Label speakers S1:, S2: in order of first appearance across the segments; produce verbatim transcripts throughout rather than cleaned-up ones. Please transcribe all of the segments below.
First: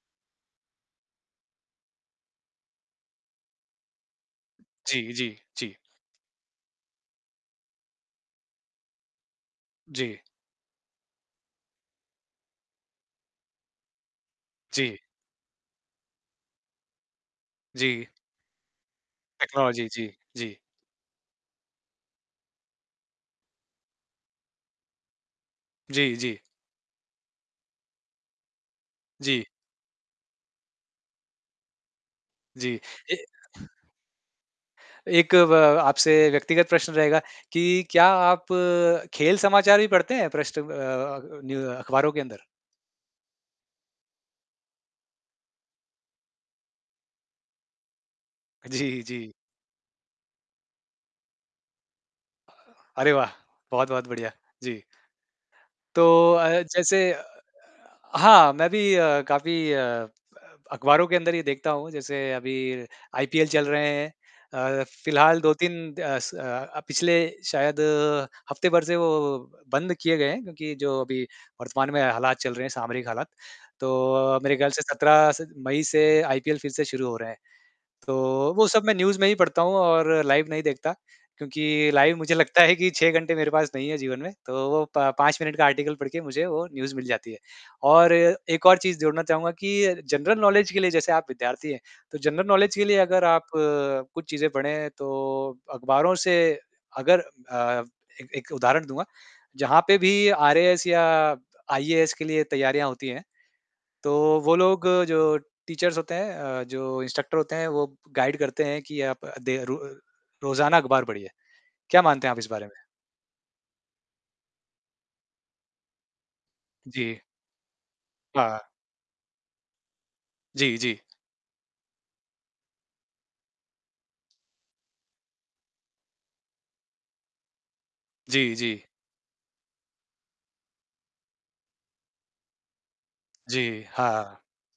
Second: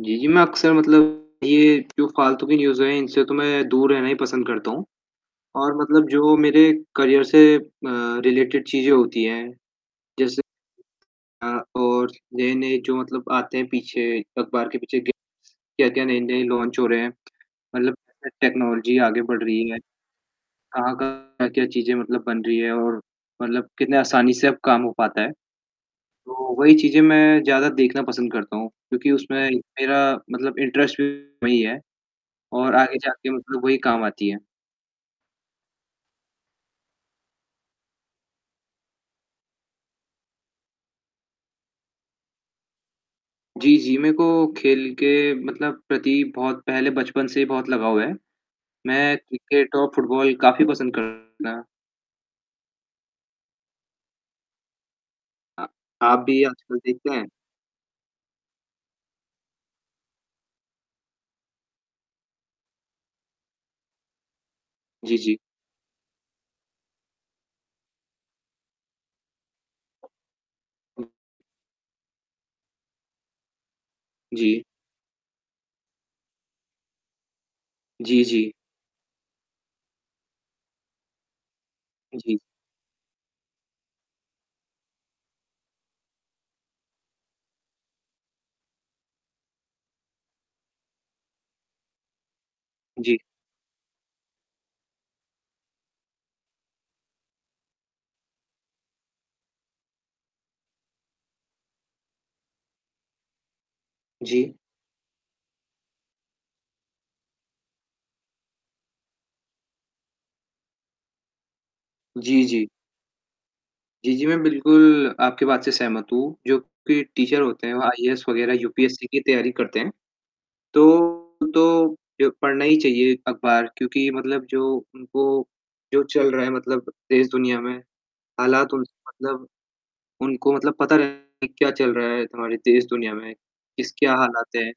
S1: जी, जी, मैं अक्सर मतलब ये जो फालतू के न्यूज़ हैं इनसे तो मैं दूर रहना ही पसंद करता हूँ।
S2: जी, जी, जी।
S1: और मतलब जो मेरे करियर से म रिलेटेड चीजें होती हैं
S2: जी।
S1: जैसे अ, और नए-नए जो मतलब आते हैं पीछे अखबार के
S2: जी।
S1: पीछे ग क्या-क्या नए-नए लॉन्च हो रहे हैं। मतलब
S2: जी।
S1: अ, टेक्नोलॉजी आगे बढ़ रही है।
S2: टेक्नोलॉजी जी, जी।
S1: कहाँ-कहाँ क्या-क्या चीजें मतलब बन रही हैं और मतलब कितने आसानी से अब काम हो पाता है।
S2: जी, जी।
S1: तो वही चीज़ें मैं ज़्यादा देखना पसंद करता हूँ क्योंकि उसमें
S2: जी।
S1: मेरा मतलब इंटरेस्ट भी वही है, और
S2: जी।
S1: आगे
S2: ए
S1: जाके मतलब वही काम आती है।
S2: एक व आपसे व्यक्तिगत प्रश्न रहेगा कि क्या आप खेल समाचार भी पढ़ते हैं पृष्ठ अ, न्यू अखबारों के अंदर?
S1: जी, जी, मेरे को खेल के मतलब प्रति बहुत पहले बचपन से ही बहुत लगाव है।
S2: जी,
S1: मैं
S2: जी।
S1: क्रिकेट और फुटबॉल काफ़ी पसंद करता।
S2: अरे वाह! बहुत-बहुत बढ़िया, जी।
S1: अ,
S2: तो
S1: आप भी
S2: अ,
S1: आजकल
S2: जैसे
S1: देखते हैं?
S2: हाँ, मैं भी अ, काफ़ी अ, अखबारों के अंदर ये देखता हूँ जैसे अभी आईपीएल चल रहे हैं। अ,
S1: जी, जी।
S2: फिलहाल दो तीन द स अ, पिछले शायद हफ्ते भर से वो बंद किए गए हैं क्योंकि जो
S1: हुँ।
S2: अभी वर्तमान में हालात चल रहे हैं, सामरिक हालात। तो मेरे
S1: जी।
S2: ख़्याल से सत्रह स मई से आईपीएल फिर से शुरू हो रहा है।
S1: जी, जी।
S2: तो वो सब मैं न्यूज़ में ही पढ़ता हूँ और लाइव नहीं देखता क्योंकि लाइव मुझे
S1: जी।
S2: लगता है कि छह घंटे मेरे पास नहीं है जीवन में। तो वो प पाँच मिनट का आर्टिकल पढ़ के मुझे वो न्यूज़ मिल जाती है। और एक और चीज़ जोड़ना चाहूँगा कि जनरल नॉलेज के लिए जैसे आप विद्यार्थी हैं, तो जनरल नॉलेज के लिए
S1: जी।
S2: अगर आप कुछ चीज़ें पढ़ें तो अखबारों से अगर अ, एक एक उदाहरण दूँगा। जहाँ पे भी आरएएस या आईएएस के लिए तैयारियाँ होती हैं, तो
S1: जी।
S2: वो लोग जो टीचर्स होते हैं, अ, जो इंस्ट्रक्टर होते हैं, वो गाइड करते हैं कि आप दे रो रोजाना अखबार पढ़िए। क्या मानते हैं आप
S1: जी,
S2: इस बारे
S1: जी।
S2: में?
S1: जी, जी, मैं बिल्कुल आपकी बात से सहमत हूँ। जो कि
S2: जी।
S1: टीचर होते हैं, वो आईएएस वगैरह
S2: हाँ।
S1: यूपीएससी की तैयारी करते हैं,
S2: जी, जी।
S1: तो तो, यो पढ़ना ही चाहिए अखबार क्योंकि मतलब जो उनको जो चल रहा है मतलब देश-दुनिया में,
S2: जी,
S1: हालात
S2: जी।
S1: उनसे मतलब उनको मतलब पता रहे कि क्या चल रहा है हमारे देश-दुनिया में,
S2: जी,
S1: किस क्या
S2: हाँ।
S1: हालात हैं।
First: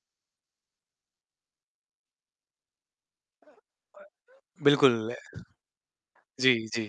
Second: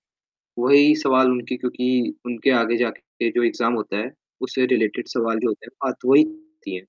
S1: वही सवाल उनके क्योंकि उनके आगे जाके जो एग्ज़ाम होता है उससे
S2: बिल्कुल।
S1: रिलेटेड सवाल जो होते हैं बात वही
S2: जी,
S1: होती है।
S2: जी।